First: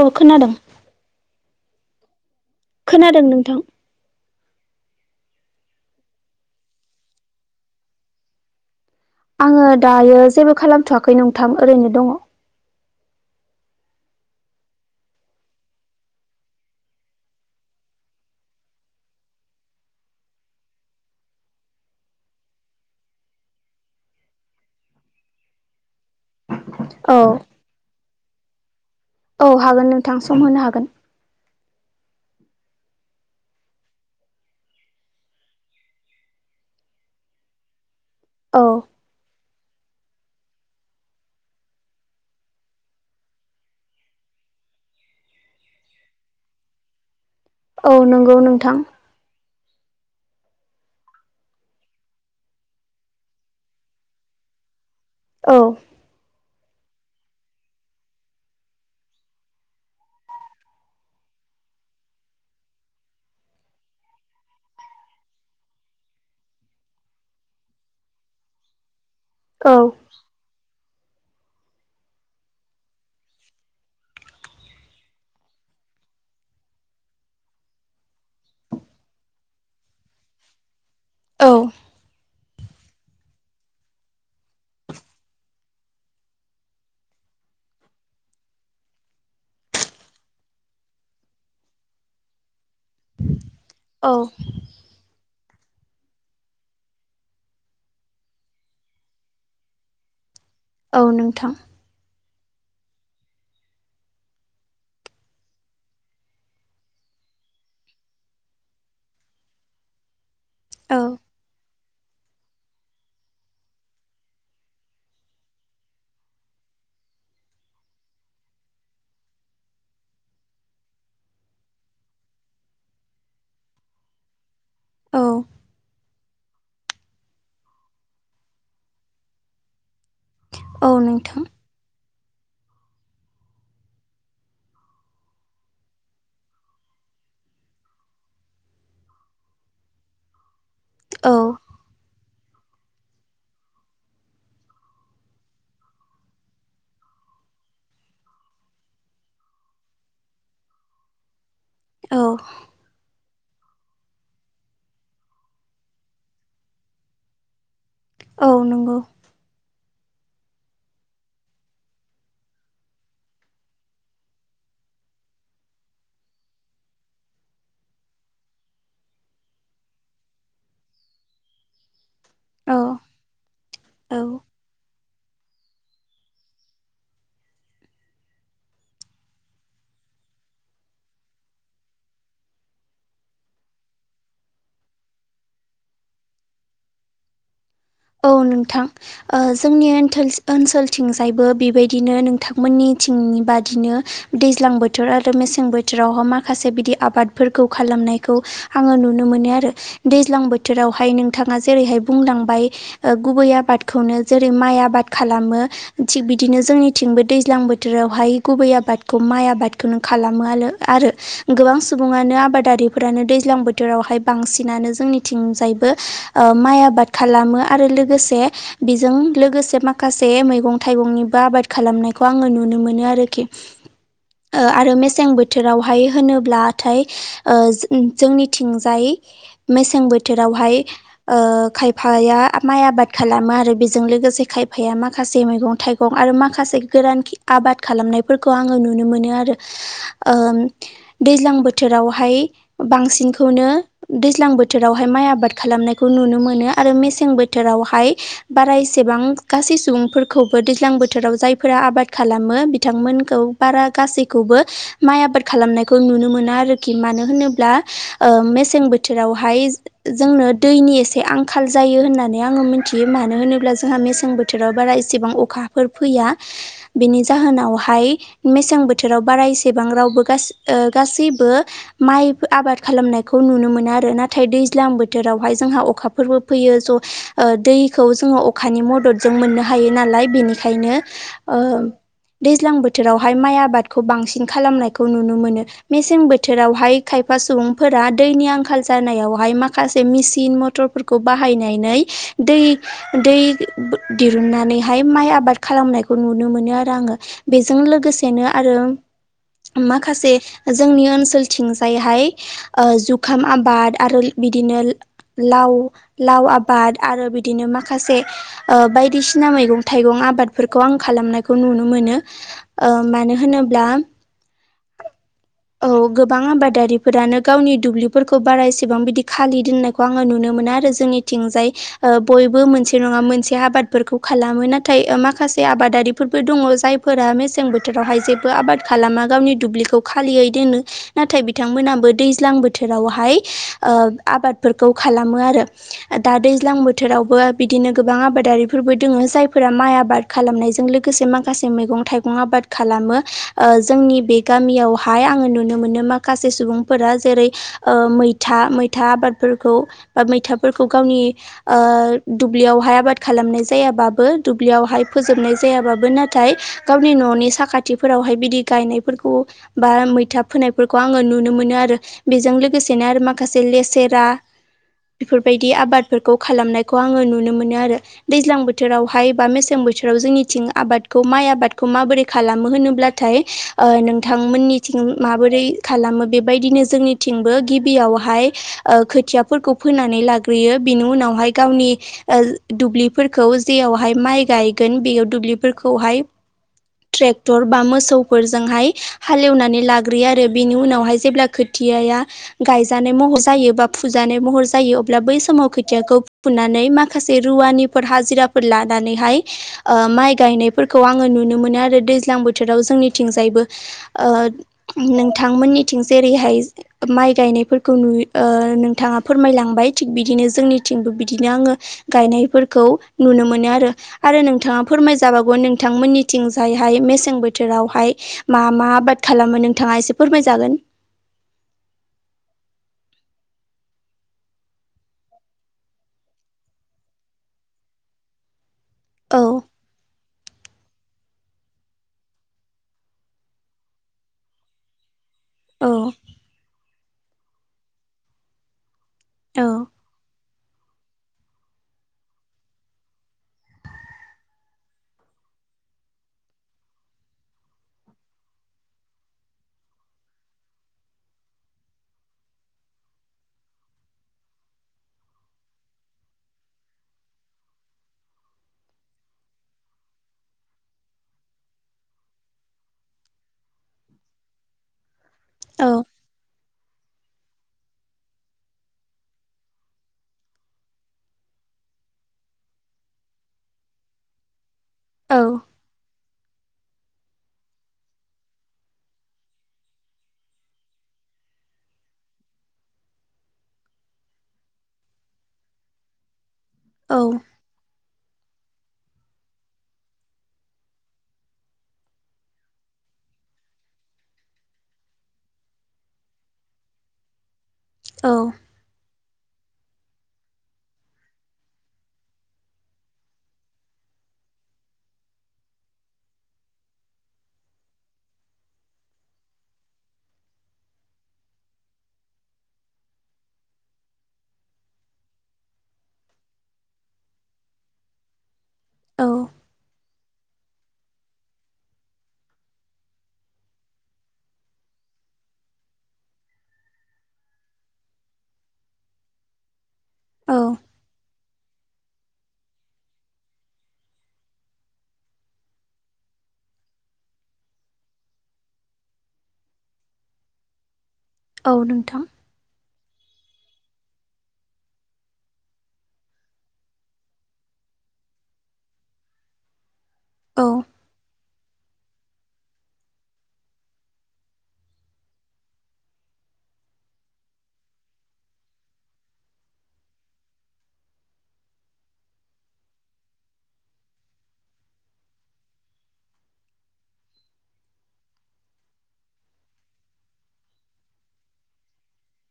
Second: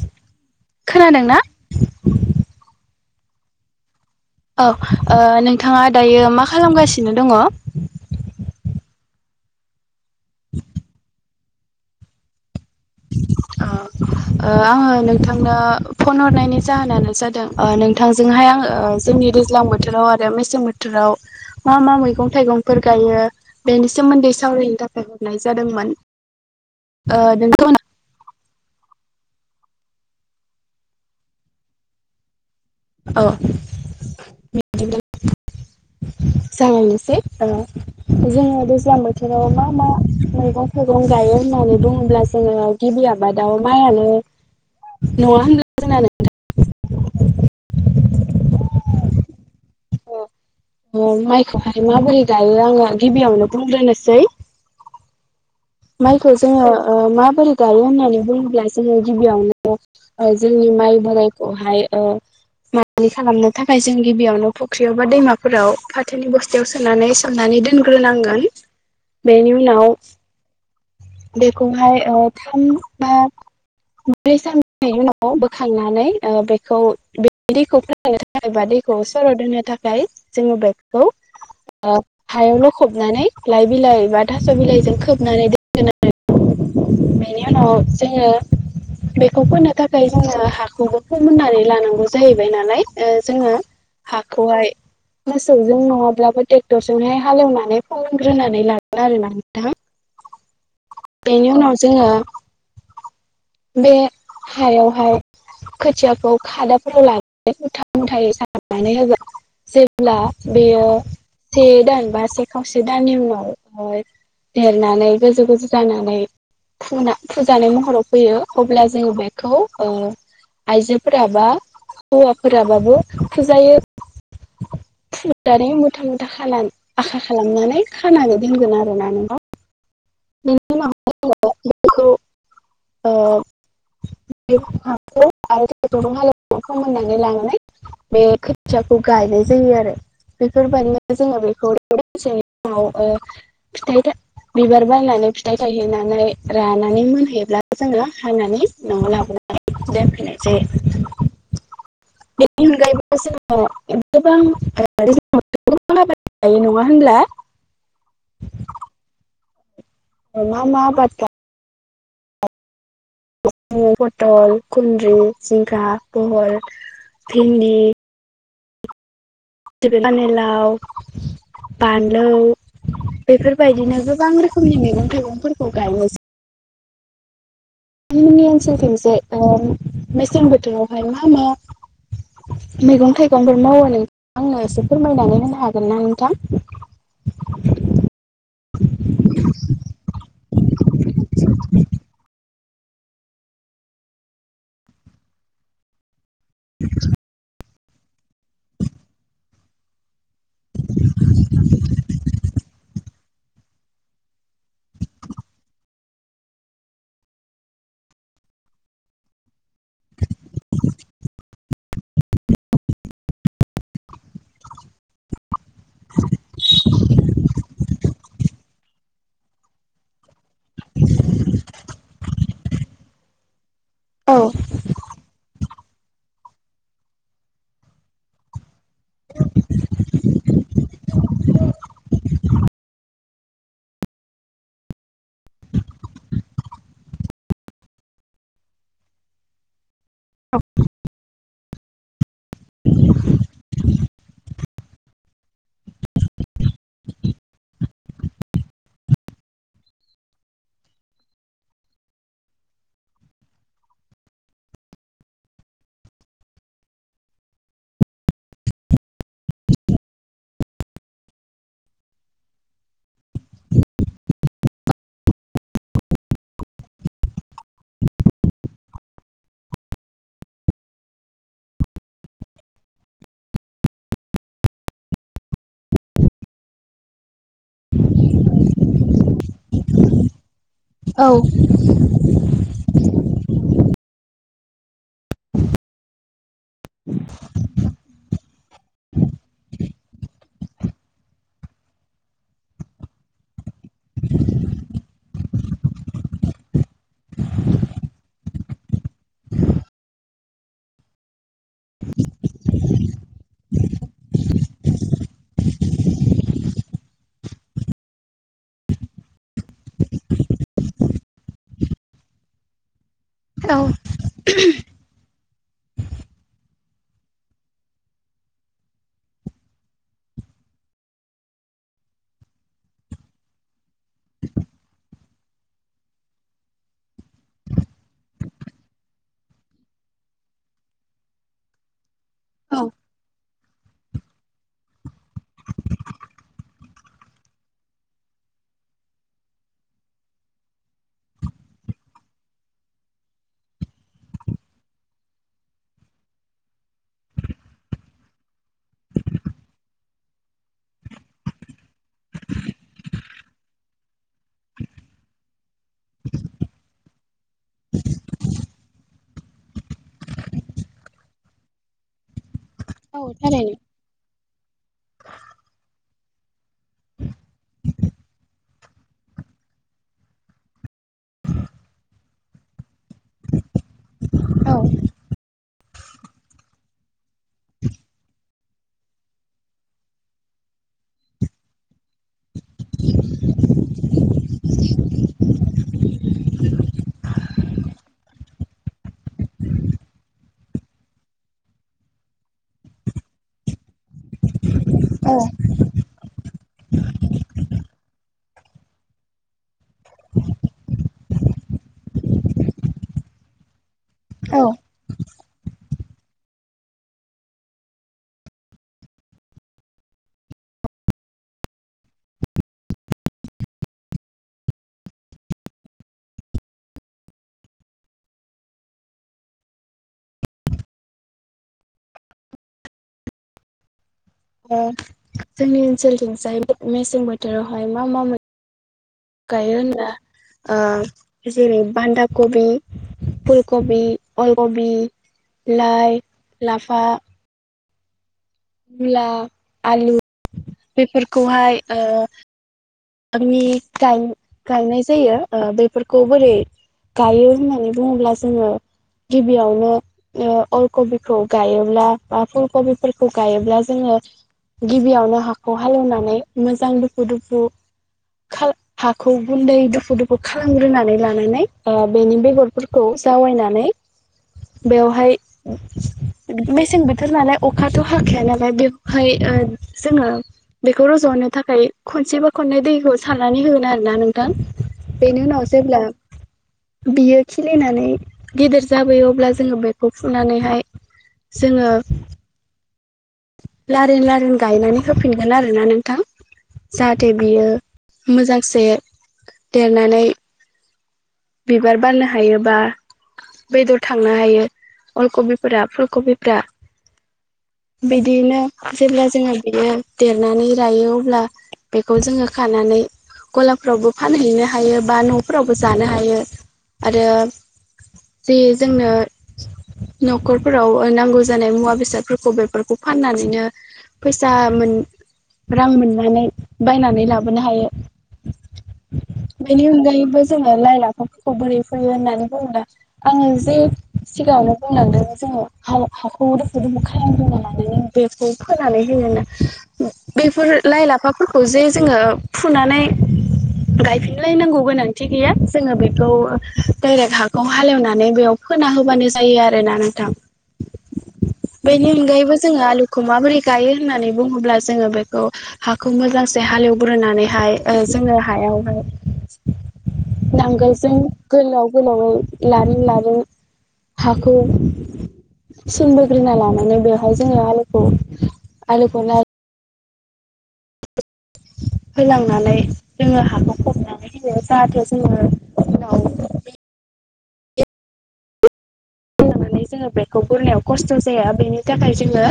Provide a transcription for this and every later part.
औ खोनादों। खोनादोंना खोनादों नोंथां। औ ओ नोंथाङा दायो मा खालामगासिनो दङ? आङो दायो जेबो खालामथवाखै नोंथां ओरैनो दङ। आ औ आङो नोंथांनो फन हरनायनि जाहोनानो जादों ओ नोंथांजोंहाय आङो जोंनि दैज्लां बोथोराव आरो मेसें बोथोराव मा मा मैगं थाइगंफोर गायो बेनि सोमोन्दै सावरायनो थाखाय हरनाय जादोंमोन। औ ओ नों औ हागोन नोंथां सम होनो हागोन। औ [unintelligible] जागायनोसै जोङो औ दैज्लां बोथोर मा मा मैगं थाइगं गायो होननानै बुङोब्ला जोङो गिबि आबादाव माइयानो नङा होनब्ला जोंना नोंथां औ नंगौ नोंथां। अ माइखौहाय माबोरै गायो आङो गिबियावनो बुंग्रोनोसै। औ माइखौ जोङो ओ माबोरै गायो होननानै बुङोब्ला जोङो गिबियावनो जोंनि माइ बोरायखौहाय ओ माइज्लि खालामनो थाखाय जों गिबियावनो फुख्रियाव बा दैमाफोराव फाथोनि बस्थायाव सोनानै सोमनानै दोनग्रोनांगोन बेनि औ उनाव बेखौहाय ओ थाम बा ब्रै साननि उनाव बोखांनानै ओ बेखौ बे दैखौ फोराननो थाखाय बा दै सलद होनो थाखाय जोङो बे औ हायाव लखबनानै लाइ बिलाइ बा थास' बिलाइजों खोबनानै बेनि उनाव जोङो बेखौ फोननो थाखाय जोङो हाखौबो फोमोननानै लानांगौ जाहैबाय नालाय जोङो औ हाखौहाय मोसौजों नङाब्लाबो ट्रेक्टरजोंहाय हालेवनानै फोंग्रोनानै लागोन आरो ना नोंथां औ बेनि नोंथां उनाव जोङो बे हायावहाय खोथियाखौ खादाफोराव लानानै मुथा मुथायै सारनानै होगोन जेब्ला बेयो औ थे दान बा से खावसे दाननि उनाव देरनानै गोजौ गोजौ जानानै फचना फुजानाय महराव फैयो अब्ला जोङो बेखौ ओ आइजोफोरा बा हौवाफोराबाबो फुजायो औ फुनानै मुथा मु था खानान आखा खालामनानै खानो दोनगोन आरोना नोंथां बेनि औ उनाव नोंथां बेखौ ओ [unintelligible] फोमोननानै लानानै बे खोथियाखौ गायनाय जायो आरो बेफोरबायदिनो औ जोङो बेखौ [unintelligible] फिथाय था बिबार बायनानै फिथाइ थायहोनानै रानानै मोनहोयोब्ला जोङो हानानै न'आव लाबोनानै दोनफैनाय जायो औ बेनि अनगायैबो जोङो [unintelligible] नङा होनब्ला औ नंगौ ओ मा मा आबाद गा [unintelligible] पथल खुन्द्रिं जिंगा बहल भिन्दी [unintelligible] फानिलाव बान लौ औ बेफोरबायदिनो औ गोबां रोखोमनि मैगं थाइगंफोरखौ गायो जो थांमोननि ओनसोलथिंसो ओ मेसें बोथोरावहाय मा मा मैगं थाइगंफोर मावो नों आंनो एसे फोरमायनानै होनो हागोन ना नोंथां [inaudible] औ नोंथां ओ जोंनि ओनथोल मोननिथिंनि बादिनो दैज्लां बोथोर आरो मेसें बोथोरावहा मा खासे बिदि आबादफोरखौ खालामनायखौ आङो नुनो मोनो आरो दैज्लां बोथोरावहाय नोंथाङा जेरैहाय बुंलांबाय ओ गुबै आबादखौनो जेरै माइ आबाद खालामो थिग बिदिनो जोंनिथिंबो दैज्लां बो बोथोरावहाय गुबै आबादखौ माइ आबादखौनो खालामो आलो आरो गोबां सुबुङानो आबादारिफोरानो दैज्लां बोथोरावहाय बांसिनानो जोंनिथिंजायबो ओ माइ आबाद खालामो आरो लोगोसे बेजों लोगोसे माखासे मैगं थाइगंनिबो आबाद खालामनायखौ आङो नुनो नो मोनो आरोखि औ ओ आरो मेसें बोथोराव हाय होनोब्लाथाय ओ जो जोंनिथिंजाय मेसें बो थोरावहाय ओ खायफाया माइ आबाद खालामो आरो बेजों लोगोसे खायफाया माखासे मैगं थाइगं आरो माखासे गोरान खि आ बाद खालामनायफोरखौ आङो नुनो मोनो आरो ओम दैज्लां बोथोरावहाय बांसिनखौनो दैज्लां बोथोरावहाय माइ आबाद खालामनायखौ नु नुनो मोनो आरो मेसेंबो थोरावहाय बारा एसेबां गासै सुबुंफोरखौबो दैज्लां बोथोराव जायफोरा आबाद खालामो मो बिथांमोनखौ बारा गासैखौबो माइ आबाद खालामनायखौ नुनो मोना आरोखि मानो होनो ब्ला ओ मेसें बोथोरावहाय जोंनो दैनि एसे आंखाल जायो होननानै नै आङो मिनथियो मानो होनोब्ला जोंहा मेसें बोथोराव बारा इसेबां अखाफोर फैया बिनि जा जाहोनावहाय मेसें बोथोराव बारा एसेबां रावबो गास ओ गासैबो माइ आबाद खालामनायखौ नुनो मोनो आरो नाथाय दैज्लां बोथोरावहाय जोंहा अखाफोरबो फैयो ज' ओ दैखौ जोङो अखानि मददजों मोननो हायो नालाय बेनि खायनो औ ओ दैज्लां बोथोरावहाय माइ आबाद खौ बांसिन खालामनायखौ नुनो मोनो मेसें बोथोरावहाय खायफा सुबुंफोरा दैनि आंखाल जानायावहाय माखासे मिसिन मथरफोरखौ बाहायनायनै दै दै बो दिरुननानैहाय माइ आबाद खालामनायखौ नुनो मोनो आरो आं। ओ बेजों लोगोसेनो आरो माखासे जोंनि ओनसोलथिंजायहाय ओ जुखाम आबाद आरोल बिदिनो लाव लाव आ बाद आरो बिदिनो माखासे ओ बायदिसिना मैगं थाइगं आबादफोरखौ आं खालामनायखौ नु नुनो मोनो। ओ मानो होनोब्ला औ [unintelligible] औ [inaudible] गोबां आबादारिफोरानो गावनि दुब्लिफोरखौ बारा एसेबां बिदि खालि दोननायखौ आङो नुनो मोनो आरो जोंनि थिंजाय ओ बयबो मोनसे नङा मोनसे आबादफोरखौ खालामो नाथाय ओ माखा से आबादारिफोरबो दङ जायफोरा मेसें बोथोरावहाय जेबो आबाद खालामा गावनि दुब्लिखौ खाालियै दोनो नाथाय बिथांमोनाबो दैज्लां औ बोथोरावहाय ओ आबादफोरखौ खालामो आरो। दा दैज्लां बोथोरावबो बिदिनो गोबां आबादारिफोरबो दोङो जायफोरा माइ आबाद खालामनायजों लोगो गोसे माखासे मैगं थाइगं आबाद खालामो ओ जोंनि बे गामियावहाय आङो नुनो मोनो माखासे सुबुंफोरा जेरै ओ मैथा मैथा आबादफोरखौ बा मैथाफोर खौ गावनि ओ दुब्लियावहाय आबाद खालामनाय जायाबाबो दुब्लियावहाय फोजोबनाय जायाबाबो नाथाय गावनि न'नि साखाथिफोरावहाय बिदि गायनायफोरखौ बा मैथा फोनायफोरखौ आङो नुनो मोनो आरो बेजों लो गोसेनो औ आरो माखासे थारैनो लेसेरा बेफोर आबादफोरखौ खालामनायखौ आङो नुनो मोनो आरो दैज्लां बोथोरावहाय बा मेसें बोथोराव जोंनिथिं आ बादखौ माइ आबादखौ माबोरै खालामो होनोब्लाथाय ओ औ नोंथांमोननिथिं माबोरै खालामो बेबायदिनो जोंनिथिंबो गिबियावहाय ओ खोथियाफोरखौ फोनानै लाग ग्रोयो। बिनि उनावहाय गावनि ओ दुब्लि फोरखौ जेरावहाय माइ गायगोन बेयाव दु ब्लिफोरखौहाय ट्रेक्टर बा मोसौफोरजोंहाय हालेवनानै लाग्रोयो आरो बेनि उनावहाय जेब्ला खोथ थियाया गायजानाय महर जायो बा फुजानाय महर जायो अब्ला औ बै समाव खोथियाखौ फुनानै माखासे रुवानिफोर हाजिराफोर लानानैहाय ओ माइ गायनायफोरखौ आङो नु नुनो मोनो आरो दैज्लां बोथोराव जोंनिथिंजायबो ओ औ नों थांमोननिथिं जेरैहाय माइ गायनायफोरखौ नुय नोंथाङा फोरमायलांबाय। थिग बिदिनो जोंनिथिंबो बिदिनो आङो गायनायफोरखौ नुनो मोनो आरो आरो नोंथाङा फो फोरमाय जाबावगौ नोंथांमोननिथिंजायहाय मेसें बोथोरावहाय मा मा आबाद खालामो नोंथाङा एसे फोरमायजागोन। [inaudible] ओ जोंनि ओनसोलथिं जाय मेसें बोथोरावहाय मा मा मोन औ गायो होनब्ला ओ जेरै बान्दा कबि फुलकबि अलकबि औ लाइ लाफा मुला औ आलु बेफोरखौहाय ओ आंनि गाय गायनाय जायो ओ बेफोरखौ बोरै गायो होननानै बुङोब्ला जोङो गिबियावनो ओ अलकबिखौ गायोब्ला बा फुल कबिफोरखौ गायोब्ला जोङो गिबियावनो हाखौ हालोवनानै मोजां दुफु दुफु हाखौ गुन्दै दुफु दुफु खालामग्रोनानै लानानै बेनि बेगरफोरखौ जावाय नानै बेयावहाय औ गोजां बोथोर नालाय अखाथ' हाखाया नालाय बेवहाय जोङो बेखौ रज'नो थाखाय खनसेबो खनै दैखौ सारनानै होगोन आरोना नोंथां औ बेनि उनाव जेब्ला बियो खिलिनानै गिदिर जाबोयो अब्ला जोङो बेखौ फुनानैहाय जोङो लारिन लारिन गायनानै होफिनगोन आरोना नोंथां औ जाहाथे बियो मोजांसे देरनानै बिबार बारनो हायोबा बेदर थांनो हायो अलखबिफोरा फुलकबिफ्रा औ बिदिनो जेब्ला जोङो बेयो देरनानै रायो अब्ला बेखौ जोङो खानानै गलाफ्रावबो फानहैनो हायो बा न'फोरावबो जानो हायो आरो जे जोंनो न'खरफोराव नांगौ जानाय मुवा बेसादफोरखौ बेफोरखौ फाननानैनो फैसा मोन रां मोननानै बायनानै लाबोनो हायो औ बेनि अनगायैबो जोङो लाइ लाफाफोरखौ बोरै फैयो होननानै बुङोब्ला आङो जे सिगाङावनो बुंलांदों जोङो हा हाखौ दुखु दुफु खालामग्रोना लानानै बेखौ फोनानै हो औ बेफोर लाइ लाफाफोर खौ जे जोङो फुनानै गायफिनलायनांगौ गोनांथि गैया जोङो बेखौ डाइरेक्ट हाखौ हालेवनानै बेयाव फोना होबानो जायो आरोना नोंथां औ बेनि नोंथां अनगायैबो जोङो आलु खौ माबोरै गायो होननानै बुङोब्ला जोङो बेखौ हाखौ मोजांसे हालेवग्रोनानैहाय ओ जोङो हायावहाय औ नांगोलजों गोलाव गोलावै लारि लारि हाखौ सिन बोग्रोना लानानै बेवहाय जोङो आलुखौ आलुखौ नार होलांनानै जोङो हाखौ फबनानै होयो जाहाथे जोङो उनाव [unintelligible] बेखौ जोङो बुरनायाव खस्थ' जाया बेनि थाखाय जोङो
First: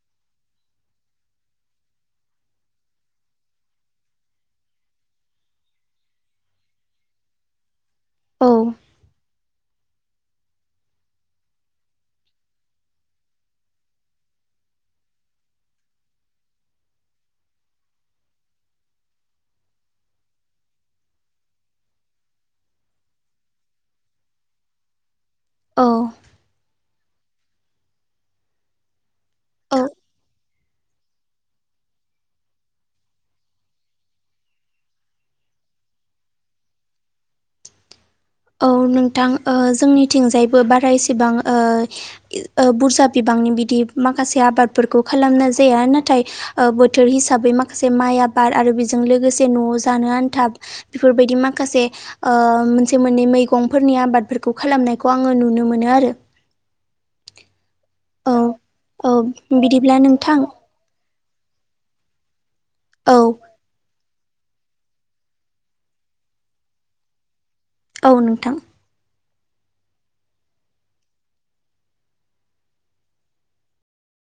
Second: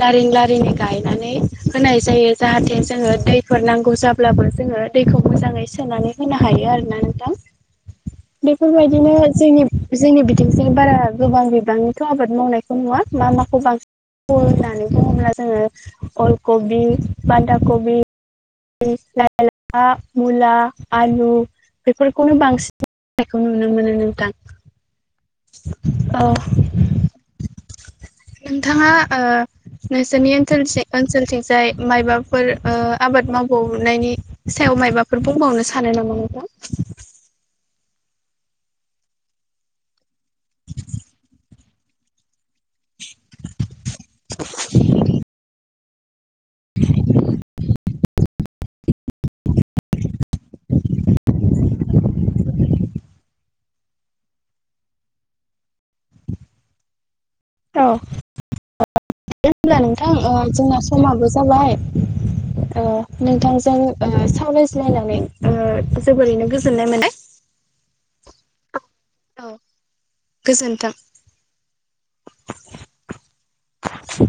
लारि लारिनो गायनानै होनाय जायो जाहाथे जोङो दैफोर नांगौ जाब्लाबो जोङो दैखौ मोजाङै सोनानै होनो हायो आरो दोंना नोंथां औ बेफोरबायदिनो जोंनि जोंनि बिथिंजों बारा गोबां बिबांनिथ' आबाद मावनायखौ नुवा मा माखौ बांसि न होननानै बुङोब्ला जोङो अल कबि बान्दा कबि लाइ लाफा मुला आलु बेफोरखौनो बांसिन मावनायखौ नुनो मोनो नोंथां औ नोंथाङा ओ औ नोंसोरनि ओनसोलसे ओनसोल थिंजाय मायबाफोर आबाद मावबावनायनि सायाव मायबाफोर बुंबावनो सानो नामा नोंथां औ नोंथां ओ जोंनिथिंजायबो बारायसेबां ओ ओ बुरजा बिबांनि बिदि माखासे आबादफोरखौ खालामनाय जाया नाथाय ओ बोथोर हिसाबै माखासे माइ आबाद आरो बेजों लोगोसे न'आव जानो आनथाब बेफोरबाय दि माखासे ओ मोनसे मोननै मैगं फोरनि आबादफोरखौ खालामनायखौ आङो नुनो मोनो आरो औ औ [unintelligible] औ होनब्ला बिदिब्ला नोंथां जोंना समाबो जाबाय ओ औ नोंथांजों ओ सा वरायज्लायनानै नायनानै ओ जोबोरैनो गोजोननाय मोनबाय औ नोंथां औ गोजोन्थों [unintelligible]